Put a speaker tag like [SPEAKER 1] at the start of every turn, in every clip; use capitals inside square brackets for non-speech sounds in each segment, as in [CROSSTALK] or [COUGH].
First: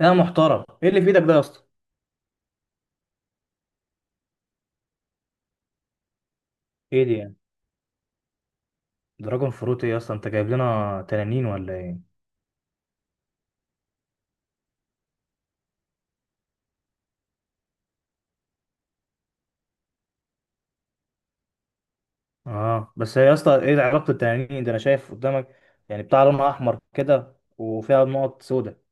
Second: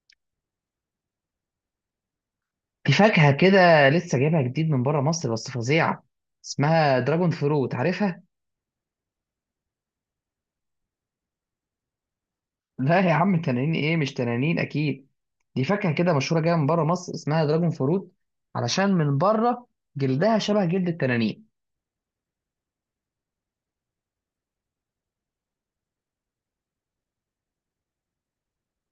[SPEAKER 1] يا محترم، ايه اللي في ايدك ده يا اسطى؟
[SPEAKER 2] في فاكهة كده لسه جايبها جديد من بره مصر بس فظيعة. اسمها
[SPEAKER 1] ايه دي
[SPEAKER 2] دراجون
[SPEAKER 1] يعني؟
[SPEAKER 2] فروت، عارفها؟
[SPEAKER 1] دراجون فروت ايه يا اسطى، انت جايب لنا تنانين ولا ايه؟
[SPEAKER 2] [LAUGHS] لا يا عم، تنانين ايه؟ مش تنانين اكيد. دي فاكهة كده مشهورة جاية من بره مصر، اسمها دراجون فروت. علشان من بره جلدها شبه جلد التنانين.
[SPEAKER 1] اه، بس يا اسطى، ايه علاقه التنانين ده؟ انا شايف قدامك يعني بتاع لونها احمر كده وفيها نقط سوداء.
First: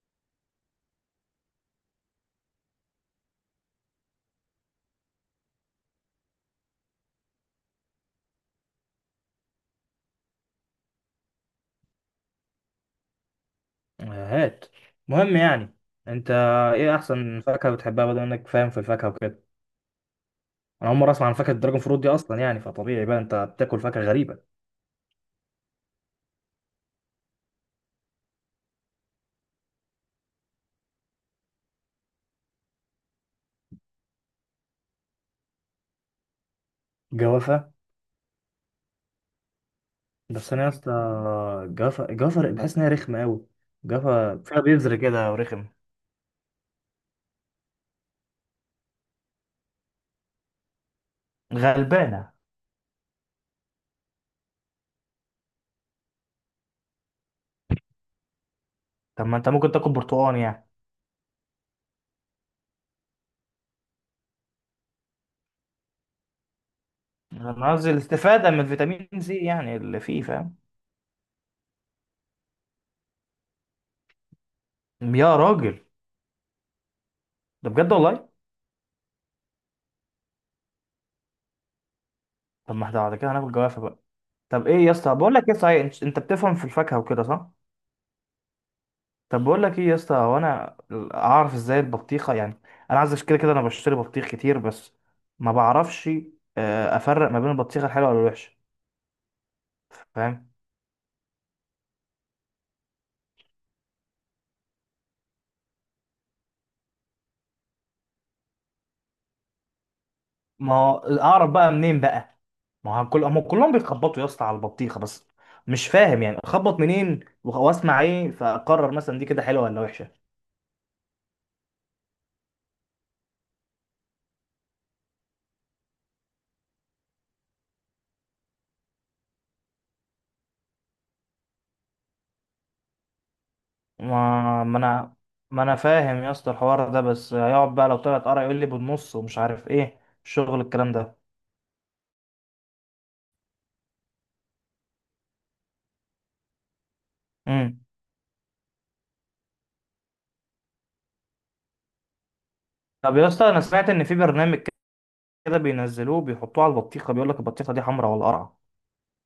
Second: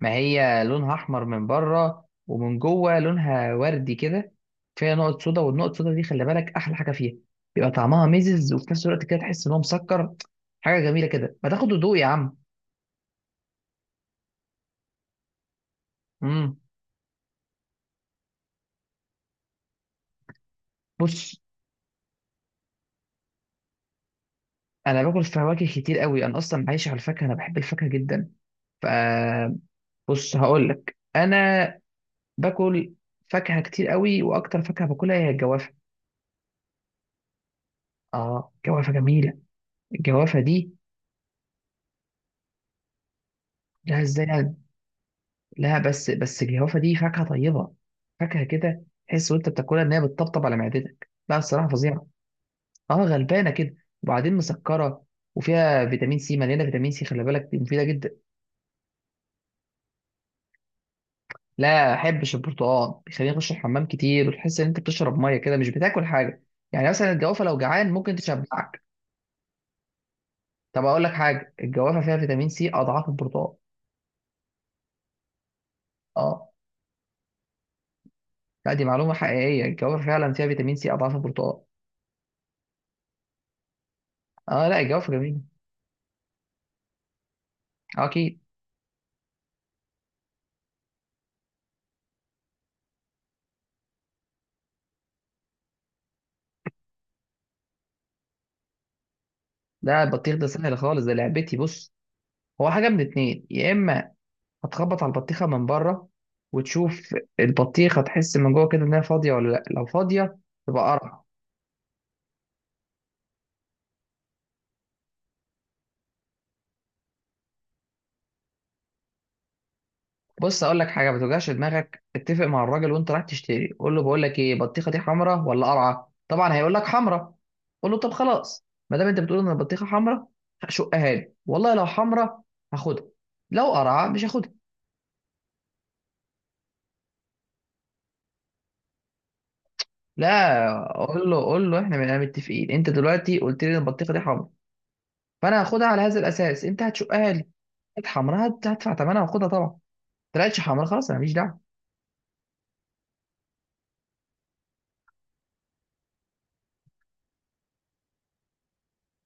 [SPEAKER 2] ما هي لونها احمر من بره ومن جوه لونها وردي كده. فيها نقط سودا، والنقط السودا دي خلي بالك احلى حاجة فيها. بيبقى طعمها ميزز وفي نفس الوقت كده تحس ان هو مسكر. حاجة جميلة كده، ما تاخد هدوء يا عم.
[SPEAKER 1] آه، هات. مهم يعني. انت،
[SPEAKER 2] امم
[SPEAKER 1] ايه احسن فاكهه بتحبها؟ بدل انك فاهم في الفاكهه وكده، انا اول مره اسمع عن
[SPEAKER 2] بص،
[SPEAKER 1] فاكهه الدراجون فروت دي اصلا. يعني فطبيعي بقى انت بتاكل فاكهه غريبه.
[SPEAKER 2] انا باكل فواكه كتير قوي، انا اصلا عايش على الفاكهه، انا بحب الفاكهه جدا. فبص، هقول لك انا باكل فاكهه كتير قوي، واكتر فاكهه باكلها هي الجوافه.
[SPEAKER 1] جوافه؟
[SPEAKER 2] اه الجوافه جميله. الجوافه
[SPEAKER 1] بس انا يا
[SPEAKER 2] دي،
[SPEAKER 1] اسطى، جوافه جوافه، بحس ان هي رخمه قوي.
[SPEAKER 2] لا ازاي
[SPEAKER 1] جوافه
[SPEAKER 2] يعني؟
[SPEAKER 1] فيها بذر كده ورخم.
[SPEAKER 2] لا، بس الجوافه دي فاكهه طيبه. فاكهه كده تحس وانت بتاكلها ان هي بتطبطب على معدتك، لا الصراحه فظيعه.
[SPEAKER 1] غلبانه.
[SPEAKER 2] اه غلبانه كده. وبعدين مسكره، وفيها فيتامين سي، مليانه فيتامين سي، خلي بالك دي مفيده جدا.
[SPEAKER 1] طب ما انت ممكن تاكل برتقال يعني.
[SPEAKER 2] لا احبش البرتقال، بيخليني اخش الحمام كتير، وتحس ان انت بتشرب ميه كده مش بتاكل حاجه. يعني مثلا الجوافه لو
[SPEAKER 1] انا
[SPEAKER 2] جعان
[SPEAKER 1] قصدي
[SPEAKER 2] ممكن
[SPEAKER 1] الاستفاده من
[SPEAKER 2] تشبعك.
[SPEAKER 1] الفيتامين سي، يعني اللي فيه، فاهم.
[SPEAKER 2] طب اقول لك حاجه، الجوافه فيها فيتامين سي اضعاف البرتقال.
[SPEAKER 1] يا راجل،
[SPEAKER 2] اه،
[SPEAKER 1] ده بجد والله.
[SPEAKER 2] لا دي معلومه حقيقيه، الجوافه فعلا فيها فيتامين سي اضعاف البرتقال.
[SPEAKER 1] طب ما احنا بعد كده هناكل جوافه بقى. طب
[SPEAKER 2] اه
[SPEAKER 1] ايه
[SPEAKER 2] لا
[SPEAKER 1] يا
[SPEAKER 2] الجوافه
[SPEAKER 1] اسطى، بقول
[SPEAKER 2] جميله.
[SPEAKER 1] لك ايه، صحيح انت بتفهم في الفاكهه وكده، صح؟
[SPEAKER 2] آه، اكيد.
[SPEAKER 1] طب بقول لك ايه يا اسطى، هو انا اعرف ازاي البطيخه يعني؟ انا عايز كده كده انا بشتري بطيخ كتير، بس ما بعرفش افرق ما بين البطيخه الحلوه والوحشه.
[SPEAKER 2] لا البطيخ ده
[SPEAKER 1] فاهم؟
[SPEAKER 2] سهل خالص، ده لعبتي. بص، هو حاجه من اتنين، يا اما هتخبط على البطيخه من بره وتشوف البطيخه، تحس من جوه كده انها فاضيه ولا لا. لو فاضيه
[SPEAKER 1] ما
[SPEAKER 2] تبقى
[SPEAKER 1] هو
[SPEAKER 2] قرع.
[SPEAKER 1] اعرف بقى منين بقى؟ ما هو كل هم كلهم بيخبطوا يا اسطى على البطيخه بس، مش فاهم يعني اخبط منين، واسمع ايه، فاقرر مثلا دي كده حلوه ولا وحشه.
[SPEAKER 2] بص اقول لك حاجه، ما توجعش دماغك، اتفق مع الراجل وانت رايح تشتري، قول له بقول لك ايه، بطيخه دي حمراء ولا قرعه؟ طبعا هيقول لك حمراء. قول له طب خلاص، ما دام انت بتقول ان البطيخه حمراء، شقها لي، والله لو حمراء هاخدها، لو قرعه مش هاخدها.
[SPEAKER 1] ما انا، ما انا فاهم يا اسطى الحوار ده، بس هيقعد بقى لو طلعت قرع يقول لي بالنص، ومش عارف ايه الشغل
[SPEAKER 2] لا
[SPEAKER 1] الكلام ده.
[SPEAKER 2] قول له، قول له احنا بقينا متفقين، انت دلوقتي قلت لي ان البطيخه دي حمراء، فانا هاخدها على هذا الاساس، انت هتشقها لي.
[SPEAKER 1] امم
[SPEAKER 2] كانت حمراء، هدفع ثمنها واخدها طبعا. طلعتش حمراء خلاص، انا ماليش دعوه.
[SPEAKER 1] طب يا اسطى، انا سمعت ان في برنامج كده بينزلوه بيحطوه على البطيخه، بيقول لك البطيخه دي حمراء ولا قرعه.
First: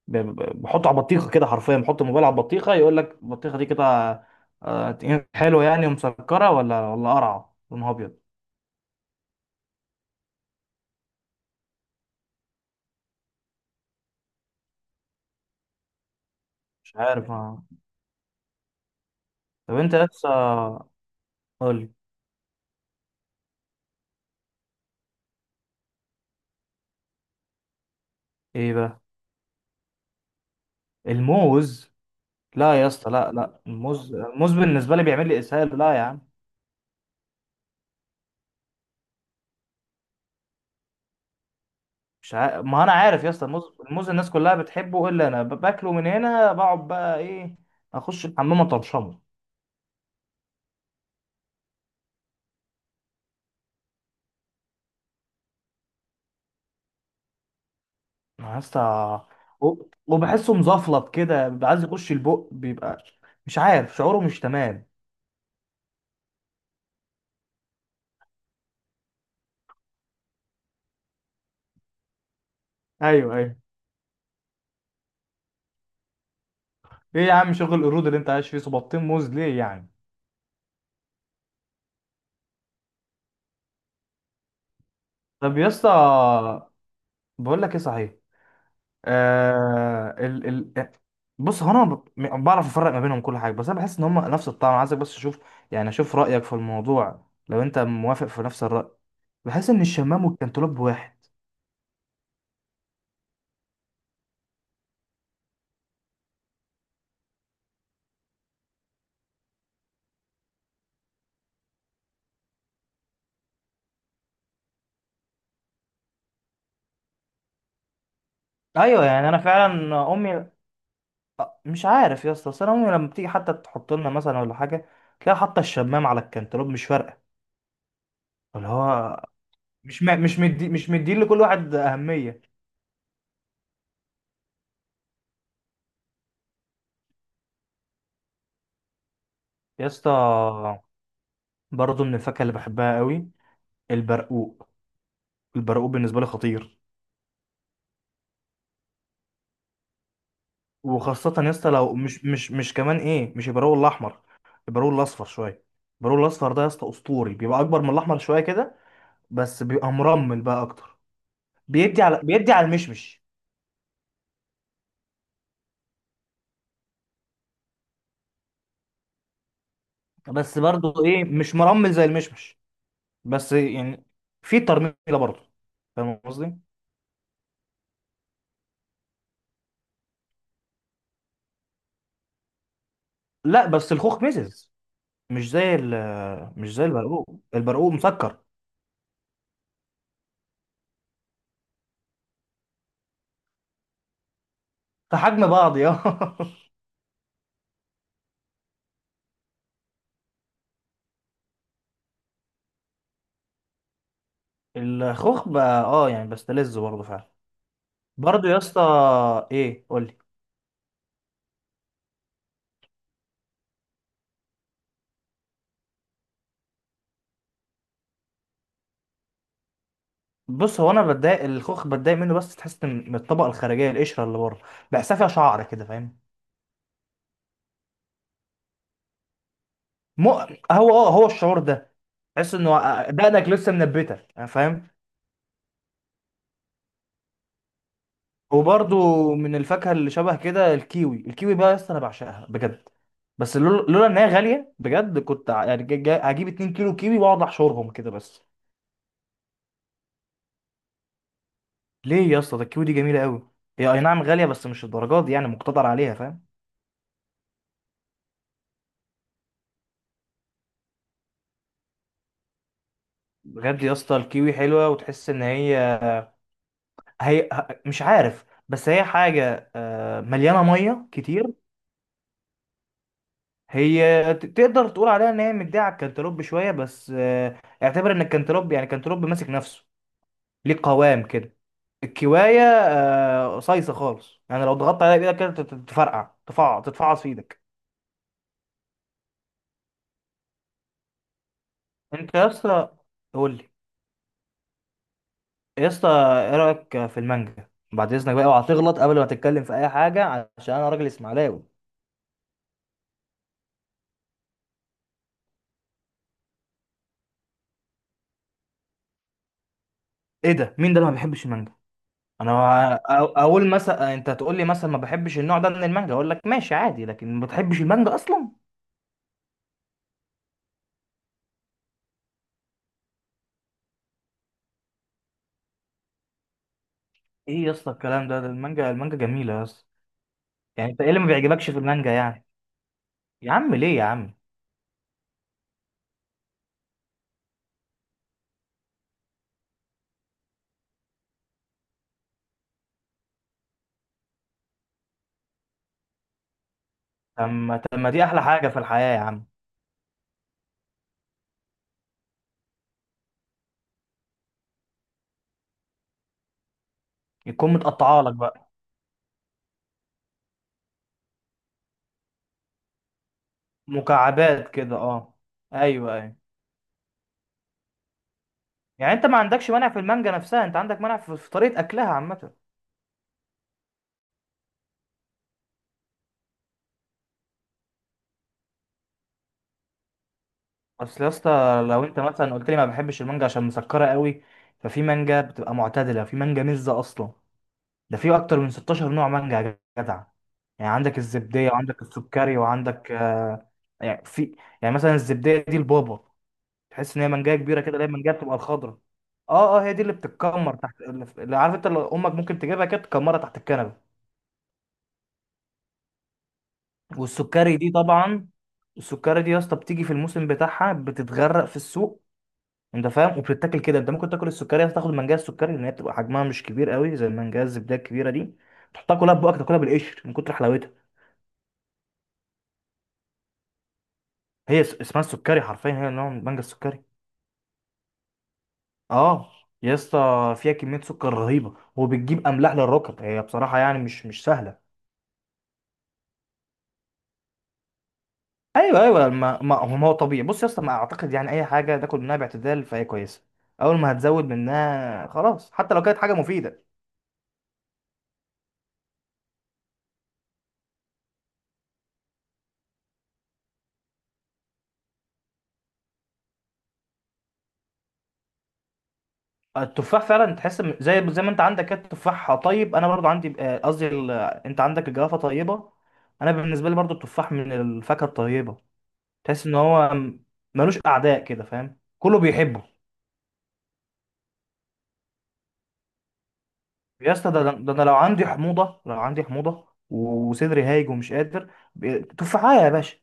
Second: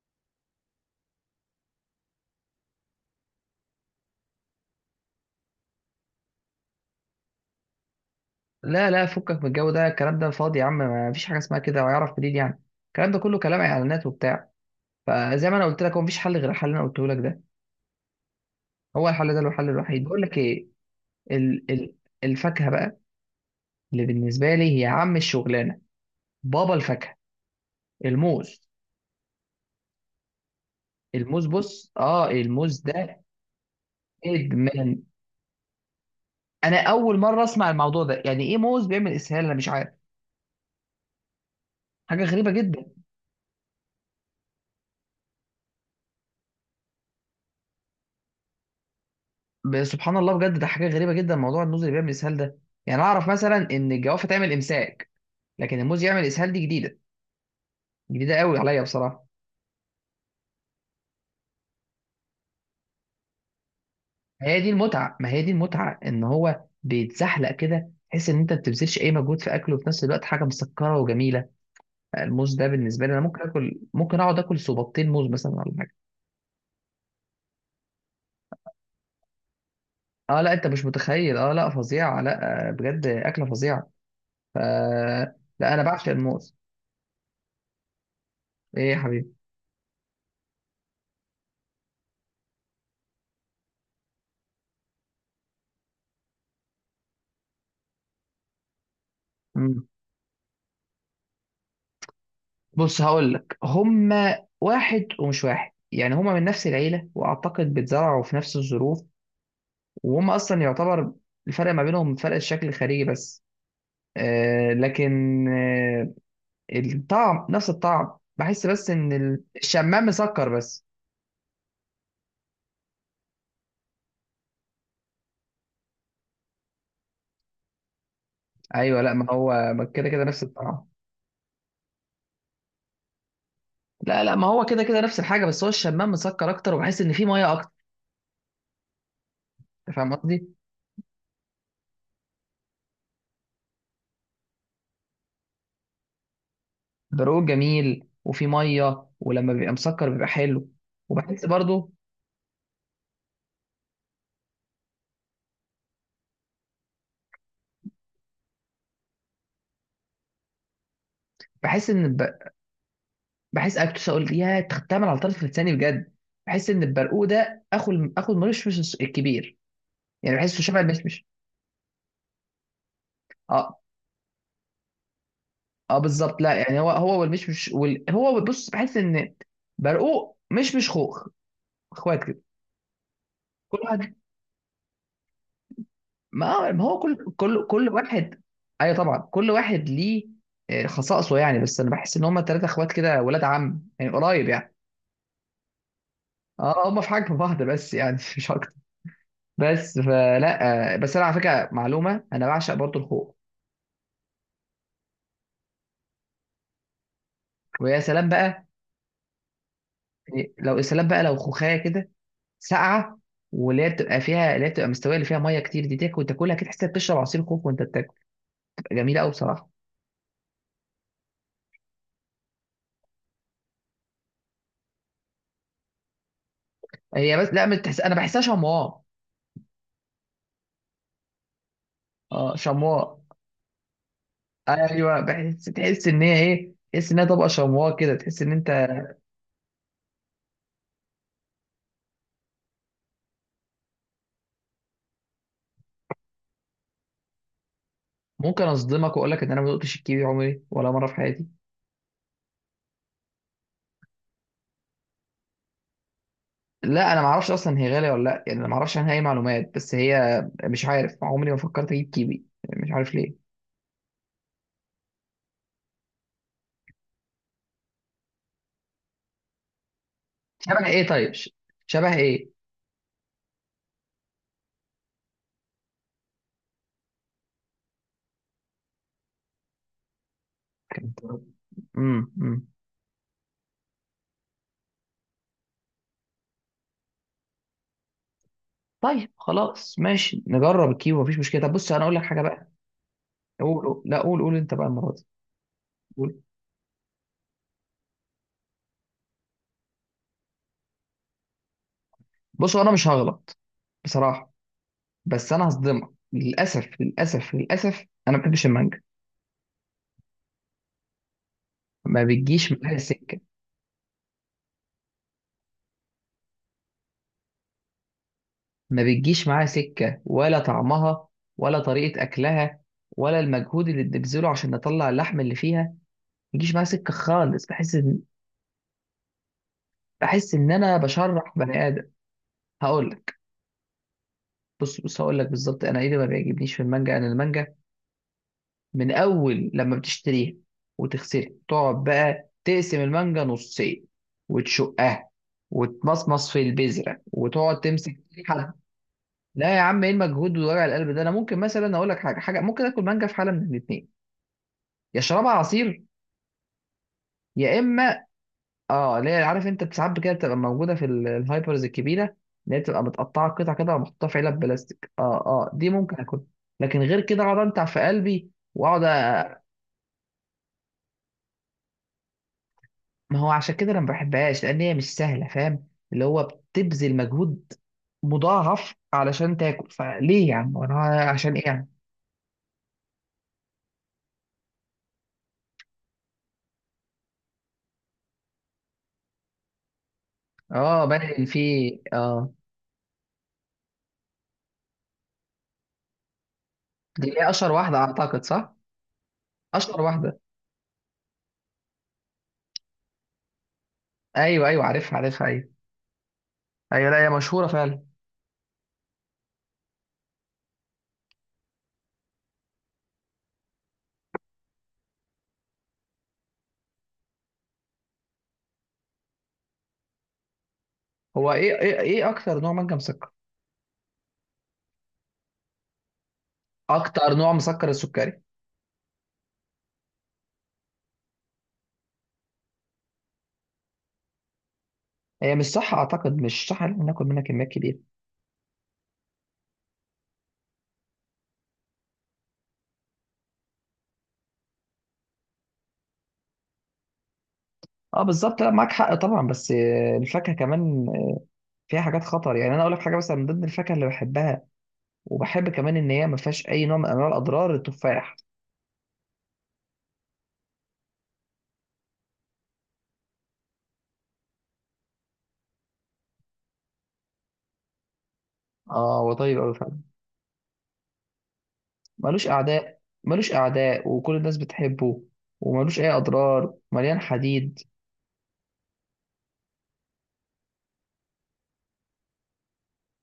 [SPEAKER 1] بحطه على بطيخه كده، حرفيا بحط الموبايل على البطيخه يقول لك البطيخه دي كده آه، حلوه يعني ومسكره، ولا قرعه لونها ابيض.
[SPEAKER 2] لا فكك من الجو ده، الكلام ده فاضي يا عم، ما فيش حاجه اسمها كده، ويعرف منين يعني؟ الكلام ده كله كلام اعلانات وبتاع. فزي ما انا قلت لك، هو مفيش حل غير الحل اللي انا
[SPEAKER 1] مش
[SPEAKER 2] قلته لك
[SPEAKER 1] عارف
[SPEAKER 2] ده.
[SPEAKER 1] آه.
[SPEAKER 2] هو الحل ده الحل
[SPEAKER 1] طب انت
[SPEAKER 2] الوحيد. بقول
[SPEAKER 1] لسه،
[SPEAKER 2] لك ايه، ال
[SPEAKER 1] قول لي.
[SPEAKER 2] ال الفاكهه بقى اللي بالنسبه لي هي عم الشغلانه، بابا الفاكهه، الموز.
[SPEAKER 1] ايه بقى؟
[SPEAKER 2] الموز،
[SPEAKER 1] الموز؟
[SPEAKER 2] بص، اه الموز
[SPEAKER 1] لا يا اسطى،
[SPEAKER 2] ده
[SPEAKER 1] لا، لا، الموز، الموز بالنسبه
[SPEAKER 2] ادمان.
[SPEAKER 1] لي بيعمل لي اسهال. لا يا عم.
[SPEAKER 2] انا اول مره اسمع الموضوع ده، يعني ايه موز بيعمل اسهال؟ انا مش عارف، حاجه
[SPEAKER 1] مش
[SPEAKER 2] غريبه
[SPEAKER 1] عارف، ما
[SPEAKER 2] جدا.
[SPEAKER 1] انا عارف يا اسطى الموز. الموز الناس كلها بتحبه الا انا، باكله من هنا بقعد بقى ايه، اخش الحمام اطرشمه.
[SPEAKER 2] سبحان الله، بجد ده حاجه غريبه جدا، موضوع الموز اللي بيعمل اسهال ده. يعني اعرف مثلا ان الجوافه تعمل امساك، لكن الموز يعمل اسهال دي جديده، جديده قوي
[SPEAKER 1] يا اسطى،
[SPEAKER 2] عليا بصراحه.
[SPEAKER 1] و- وبحسه مزفلط كده، بيبقى عايز يخش البق، بيبقى مش عارف، شعوره مش
[SPEAKER 2] ما هي دي
[SPEAKER 1] تمام.
[SPEAKER 2] المتعه ما هي دي المتعه ان هو بيتزحلق كده، تحس ان انت ما بتبذلش اي مجهود في اكله، وفي نفس الوقت حاجه مسكره وجميله. آه، الموز ده بالنسبه لي انا
[SPEAKER 1] ايوه،
[SPEAKER 2] ممكن
[SPEAKER 1] ايوه.
[SPEAKER 2] اكل، ممكن اقعد اكل صوباطين موز مثلا ولا حاجه.
[SPEAKER 1] ايه يا عم شغل القرود اللي انت عايش فيه؟ صباطين موز ليه يعني؟
[SPEAKER 2] اه لا انت مش متخيل، اه لا فظيعه، لا آه، بجد اكله فظيعه. ف
[SPEAKER 1] طب يا
[SPEAKER 2] لا انا
[SPEAKER 1] اسطى،
[SPEAKER 2] بعشق الموز.
[SPEAKER 1] بقول لك ايه، صحيح،
[SPEAKER 2] ايه يا حبيبي؟
[SPEAKER 1] آه ال ال بص، هو انا بعرف افرق ما بينهم كل حاجه، بس انا بحس ان هم نفس الطعم. عايزك بس اشوف، يعني اشوف رايك في الموضوع لو انت موافق في نفس الراي. بحس ان
[SPEAKER 2] مم.
[SPEAKER 1] الشمام والكنتالوب واحد.
[SPEAKER 2] بص هقول لك، هما واحد ومش واحد، يعني هما من نفس العيله واعتقد بيتزرعوا في نفس الظروف. وهم اصلا يعتبر الفرق ما بينهم فرق الشكل الخارجي بس. آه لكن آه الطعم نفس الطعم، بحس بس
[SPEAKER 1] ايوه،
[SPEAKER 2] ان
[SPEAKER 1] يعني انا
[SPEAKER 2] الشمام
[SPEAKER 1] فعلا امي،
[SPEAKER 2] مسكر بس.
[SPEAKER 1] مش عارف يا اسطى، بس انا امي لما بتيجي حتى تحط لنا مثلا ولا حاجه، تلاقي حاطه الشمام على الكنتالوب، مش فارقه. اللي
[SPEAKER 2] ايوه لا
[SPEAKER 1] هو
[SPEAKER 2] ما هو ما كده كده نفس الطعم.
[SPEAKER 1] مش مدين لكل واحد اهميه.
[SPEAKER 2] لا لا ما هو كده كده نفس الحاجه، بس هو الشمام مسكر اكتر، وبحس ان فيه ميه اكتر.
[SPEAKER 1] يا
[SPEAKER 2] أنت فاهم قصدي؟
[SPEAKER 1] اسطى، برضه من الفاكهه اللي بحبها قوي البرقوق. البرقوق بالنسبه لي خطير.
[SPEAKER 2] برقوق جميل وفيه ميه، ولما بيبقى مسكر بيبقى حلو.
[SPEAKER 1] وخاصه
[SPEAKER 2] وبحس
[SPEAKER 1] يا اسطى
[SPEAKER 2] برضو،
[SPEAKER 1] لو مش كمان ايه، مش البرقوق الاحمر، البرقوق الاصفر شويه. البرقوق الاصفر ده يا اسطى اسطوري، بيبقى اكبر من الاحمر شويه كده، بس بيبقى مرمل بقى اكتر.
[SPEAKER 2] بحس
[SPEAKER 1] بيدي
[SPEAKER 2] ان
[SPEAKER 1] على
[SPEAKER 2] ب...
[SPEAKER 1] بيدي على المشمش.
[SPEAKER 2] بحس اكتر اقول يا تختمل على طرف لساني بجد. بحس ان البرقوق ده اخو الملوش مش الكبير، يعني
[SPEAKER 1] بس
[SPEAKER 2] بحسه شبه
[SPEAKER 1] برضه
[SPEAKER 2] المشمش.
[SPEAKER 1] ايه، مش مرمل زي المشمش، بس
[SPEAKER 2] اه
[SPEAKER 1] يعني في ترميله برضه.
[SPEAKER 2] اه
[SPEAKER 1] فاهم
[SPEAKER 2] بالظبط، لا
[SPEAKER 1] قصدي؟
[SPEAKER 2] يعني هو هو والمشمش هو بص بحس ان برقوق مش خوخ. اخوات كده،
[SPEAKER 1] لا
[SPEAKER 2] كل
[SPEAKER 1] بس
[SPEAKER 2] واحد.
[SPEAKER 1] الخوخ مزز، مش زي ال،
[SPEAKER 2] ما
[SPEAKER 1] مش
[SPEAKER 2] ما
[SPEAKER 1] زي
[SPEAKER 2] هو كل
[SPEAKER 1] البرقوق.
[SPEAKER 2] كل كل
[SPEAKER 1] البرقوق مسكر.
[SPEAKER 2] واحد. ايوه طبعا كل واحد ليه آه، خصائصه يعني، بس انا بحس ان هم ثلاثه اخوات كده ولاد عم يعني، قريب يعني.
[SPEAKER 1] في حجم بعض، يا
[SPEAKER 2] اه هم في حجم بعض، بس يعني [LAUGHS] مش اكتر. بس فلا آه، بس انا على فكره معلومه، انا بعشق برضو الخوخ.
[SPEAKER 1] [LAUGHS] الخوخ بقى، يعني بستلذ برضه فعلا.
[SPEAKER 2] ويا سلام
[SPEAKER 1] برضه يا
[SPEAKER 2] بقى.
[SPEAKER 1] اسطى، ايه؟ قول لي.
[SPEAKER 2] يعني لو يا سلام بقى لو خوخايه كده ساقعه، واللي هي بتبقى فيها، اللي هي بتبقى مستويه اللي فيها ميه كتير دي، تاكل تاكلها كده تحس إنك بتشرب عصير كوك وانت بتاكل. بتبقى جميله قوي بصراحه.
[SPEAKER 1] بص، هو انا بتضايق الخوخ، بتضايق منه، بس تحس من الطبقه الخارجيه، القشره اللي بره بحسها فيها شعر كده، فاهم؟
[SPEAKER 2] هي بس لا بتحس انا بحسها شمواء.
[SPEAKER 1] مو هو اه هو الشعور ده. تحس
[SPEAKER 2] اه
[SPEAKER 1] انه
[SPEAKER 2] شمواء.
[SPEAKER 1] دقنك لسه منبته، فاهم؟
[SPEAKER 2] ايوه بحس، تحس ان هي ايه، تحس ان هي طبقه شمواء كده، تحس ان انت.
[SPEAKER 1] وبرضو من الفاكهه اللي شبه كده الكيوي. الكيوي بقى يا اسطى انا بعشقها بجد. بس لولا ان هي غاليه بجد كنت يعني هجيب 2 كيلو كيوي واقعد احشرهم كده بس.
[SPEAKER 2] ممكن اصدمك واقول لك ان انا ما دقتش الكيوي عمري ولا مره في حياتي.
[SPEAKER 1] ليه يا اسطى؟ ده الكيوي دي جميله قوي. هي اي نعم غاليه، بس مش الدرجات دي، يعني مقتدر عليها، فاهم؟
[SPEAKER 2] لا انا ما اعرفش اصلا هي غاليه ولا لا، يعني انا ما اعرفش عنها اي معلومات، بس هي مش عارف عمري ما فكرت اجيب كيوي، مش عارف ليه.
[SPEAKER 1] بجد يا اسطى الكيوي حلوه، وتحس ان هي، مش عارف، بس هي حاجه مليانه
[SPEAKER 2] شبه ايه
[SPEAKER 1] ميه
[SPEAKER 2] طيب
[SPEAKER 1] كتير.
[SPEAKER 2] شبه ايه؟
[SPEAKER 1] هي تقدر تقول عليها ان هي مديه على الكنتالوب شويه، بس اعتبر ان الكنتالوب، يعني الكنتالوب ماسك نفسه، ليه قوام كده. الكوايه
[SPEAKER 2] امم
[SPEAKER 1] قصيصه خالص، يعني لو ضغطت عليها بايدك كده تفرقع تتفعص في ايدك.
[SPEAKER 2] طيب خلاص ماشي، نجرب الكيبو مفيش مشكله. طب بص انا اقول لك
[SPEAKER 1] انت
[SPEAKER 2] حاجه
[SPEAKER 1] يا
[SPEAKER 2] بقى.
[SPEAKER 1] اسطى، قول لي.
[SPEAKER 2] قول لا قول انت بقى المره دي.
[SPEAKER 1] يا اسطى،
[SPEAKER 2] قول.
[SPEAKER 1] ايه رايك في المانجا؟ بعد اذنك بقى، اوعى تغلط قبل ما تتكلم في اي حاجه، عشان انا راجل اسماعيلاوي.
[SPEAKER 2] بص انا مش هغلط بصراحه. بس انا هصدمك، للاسف للاسف للاسف، انا ما بحبش المانجا،
[SPEAKER 1] ايه ده؟ مين ده اللي ما بيحبش المانجا؟
[SPEAKER 2] ما
[SPEAKER 1] انا،
[SPEAKER 2] بتجيش معايا سكه.
[SPEAKER 1] اقول مثلا انت تقول لي مثلا ما بحبش النوع ده من المانجا، اقول لك ماشي عادي، لكن ما بتحبش المانجا اصلا؟
[SPEAKER 2] ما بتجيش معايا سكه ولا طعمها، ولا طريقه اكلها، ولا المجهود اللي بنبذله عشان نطلع اللحم اللي فيها. ما بيجيش معايا سكه
[SPEAKER 1] ايه
[SPEAKER 2] خالص.
[SPEAKER 1] يا اسطى الكلام ده المانجا، المانجا جميله يا اسطى.
[SPEAKER 2] بحس ان
[SPEAKER 1] يعني
[SPEAKER 2] انا
[SPEAKER 1] انت ايه اللي ما
[SPEAKER 2] بشرح
[SPEAKER 1] بيعجبكش في
[SPEAKER 2] بني ادم.
[SPEAKER 1] المانجا يعني؟
[SPEAKER 2] هقول لك.
[SPEAKER 1] يا عم ليه يا عم؟
[SPEAKER 2] بص هقول لك بالظبط انا ايه اللي ما بيعجبنيش في المانجا. انا المانجا من اول لما بتشتريها وتغسلها، تقعد بقى تقسم المانجا نصين، وتشقها، وتمصمص في البذره،
[SPEAKER 1] طب ما
[SPEAKER 2] وتقعد
[SPEAKER 1] طب ما
[SPEAKER 2] تمسك
[SPEAKER 1] دي احلى
[SPEAKER 2] في
[SPEAKER 1] حاجه
[SPEAKER 2] حد.
[SPEAKER 1] في الحياه يا عم.
[SPEAKER 2] لا يا عم، ايه المجهود ووجع القلب ده؟ انا ممكن مثلا اقول لك حاجه ممكن اكل مانجا في حاله من الاثنين، يا شربها عصير،
[SPEAKER 1] يكون
[SPEAKER 2] يا
[SPEAKER 1] متقطعه
[SPEAKER 2] اما
[SPEAKER 1] لك بقى،
[SPEAKER 2] اه اللي هي عارف انت ساعات كده بتبقى موجوده في الهايبرز الكبيره، اللي هي بتبقى متقطعه قطع كده ومحطوطه في علب
[SPEAKER 1] مكعبات كده،
[SPEAKER 2] بلاستيك، اه
[SPEAKER 1] اه.
[SPEAKER 2] اه دي
[SPEAKER 1] ايوه،
[SPEAKER 2] ممكن
[SPEAKER 1] ايوه.
[SPEAKER 2] اكل. لكن غير كده اقعد انتع في قلبي واقعد.
[SPEAKER 1] يعني انت ما عندكش مانع في المانجا نفسها، انت عندك مانع في طريقه اكلها عامه.
[SPEAKER 2] ما هو عشان كده انا ما بحبهاش، لان هي مش سهله فاهم، اللي هو بتبذل مجهود مضاعف علشان تاكل، فليه يا عم وانا
[SPEAKER 1] اصل يا اسطى،
[SPEAKER 2] عشان ايه يعني؟
[SPEAKER 1] لو انت مثلا قلت لي ما بحبش المانجا عشان مسكره قوي، ففي مانجا بتبقى معتدله، في مانجا مزه اصلا. ده في اكتر من 16 نوع مانجا يا جدع. يعني
[SPEAKER 2] اه
[SPEAKER 1] عندك
[SPEAKER 2] بني في.
[SPEAKER 1] الزبديه، وعندك
[SPEAKER 2] اه
[SPEAKER 1] السكري، وعندك آه يعني في، يعني مثلا الزبديه دي البابا. تحس ان
[SPEAKER 2] دي
[SPEAKER 1] هي
[SPEAKER 2] اللي هي
[SPEAKER 1] منجايه
[SPEAKER 2] اشهر
[SPEAKER 1] كبيره كده،
[SPEAKER 2] واحده
[SPEAKER 1] اللي هي المنجايه
[SPEAKER 2] اعتقد
[SPEAKER 1] بتبقى
[SPEAKER 2] صح؟
[SPEAKER 1] الخضراء. اه، اه، هي
[SPEAKER 2] اشهر
[SPEAKER 1] دي اللي
[SPEAKER 2] واحده.
[SPEAKER 1] بتتكمر تحت، اللي عارف انت، اللي امك ممكن تجيبها كده تكمرها تحت الكنبه.
[SPEAKER 2] ايوه ايوه، عارفها عارفها، ايوه. ايوه لا هي مشهوره
[SPEAKER 1] والسكري دي
[SPEAKER 2] فعلا.
[SPEAKER 1] طبعا، السكري دي يا اسطى بتيجي في الموسم بتاعها بتتغرق في السوق، انت فاهم؟ وبتتاكل كده، انت ممكن تاكل السكري، تاخد المنجايه السكري لان هي بتبقى حجمها مش كبير قوي زي المنجايه الزبده الكبيره دي، تحطها كلها في بقك تاكلها بالقشر من كتر حلاوتها.
[SPEAKER 2] هو ايه ايه ايه اكتر نوع منجم مسكر؟
[SPEAKER 1] هي اسمها السكري حرفيا، هي نوع من المانجا السكري.
[SPEAKER 2] اكتر نوع مسكر السكري.
[SPEAKER 1] اه. يا اسطى فيها كميه سكر رهيبه، وبتجيب املاح للركب، هي بصراحه يعني مش سهله.
[SPEAKER 2] هي مش صح اعتقد، مش صح ان إحنا ناكل منها كميات كبيره.
[SPEAKER 1] ايوه، ايوه. ما هو، ما هو طبيعي. بص يا اسطى، ما اعتقد يعني اي حاجه تاكل منها باعتدال فهي كويسه. اول ما هتزود منها خلاص حتى لو كانت حاجه مفيده.
[SPEAKER 2] اه بالظبط، لا معاك حق طبعا. بس آه، الفاكهه كمان فيها حاجات خطر يعني. انا اقول لك حاجه، مثلا من ضمن الفاكهه اللي بحبها، وبحب كمان ان هي ما فيهاش اي نوع من انواع الاضرار، التفاح.
[SPEAKER 1] التفاح فعلا تحس زي ما انت عندك كده، التفاح طيب. انا برضو عندي قصدي انت عندك الجوافه طيبه، انا بالنسبه لي برضو التفاح من الفاكهه الطيبه،
[SPEAKER 2] اه هو طيب
[SPEAKER 1] تحس
[SPEAKER 2] قوي
[SPEAKER 1] ان هو
[SPEAKER 2] فعلا.
[SPEAKER 1] ملوش اعداء كده، فاهم؟ كله
[SPEAKER 2] ملوش
[SPEAKER 1] بيحبه.
[SPEAKER 2] اعداء، ملوش اعداء وكل الناس بتحبه، وملوش اي اضرار، مليان
[SPEAKER 1] يا اسطى ده
[SPEAKER 2] حديد.
[SPEAKER 1] ده انا لو عندي حموضه، لو عندي حموضه وصدري هايج ومش قادر، تفاحه يا باشا،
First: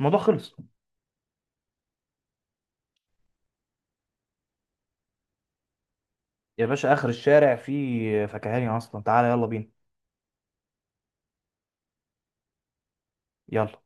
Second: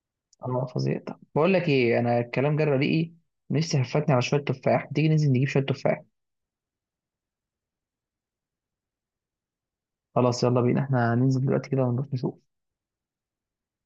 [SPEAKER 1] الموضوع خلص.
[SPEAKER 2] اه فظيع. طب بقول لك ايه، انا الكلام جرى ريقي، نفسي هفتني على شويه تفاح، تيجي ننزل نجيب شويه تفاح؟
[SPEAKER 1] يا باشا، اخر الشارع فيه فكهاني اصلا، تعالى يلا بينا.
[SPEAKER 2] خلاص يلا بينا، احنا هننزل دلوقتي كده ونروح نشوف.
[SPEAKER 1] يلا.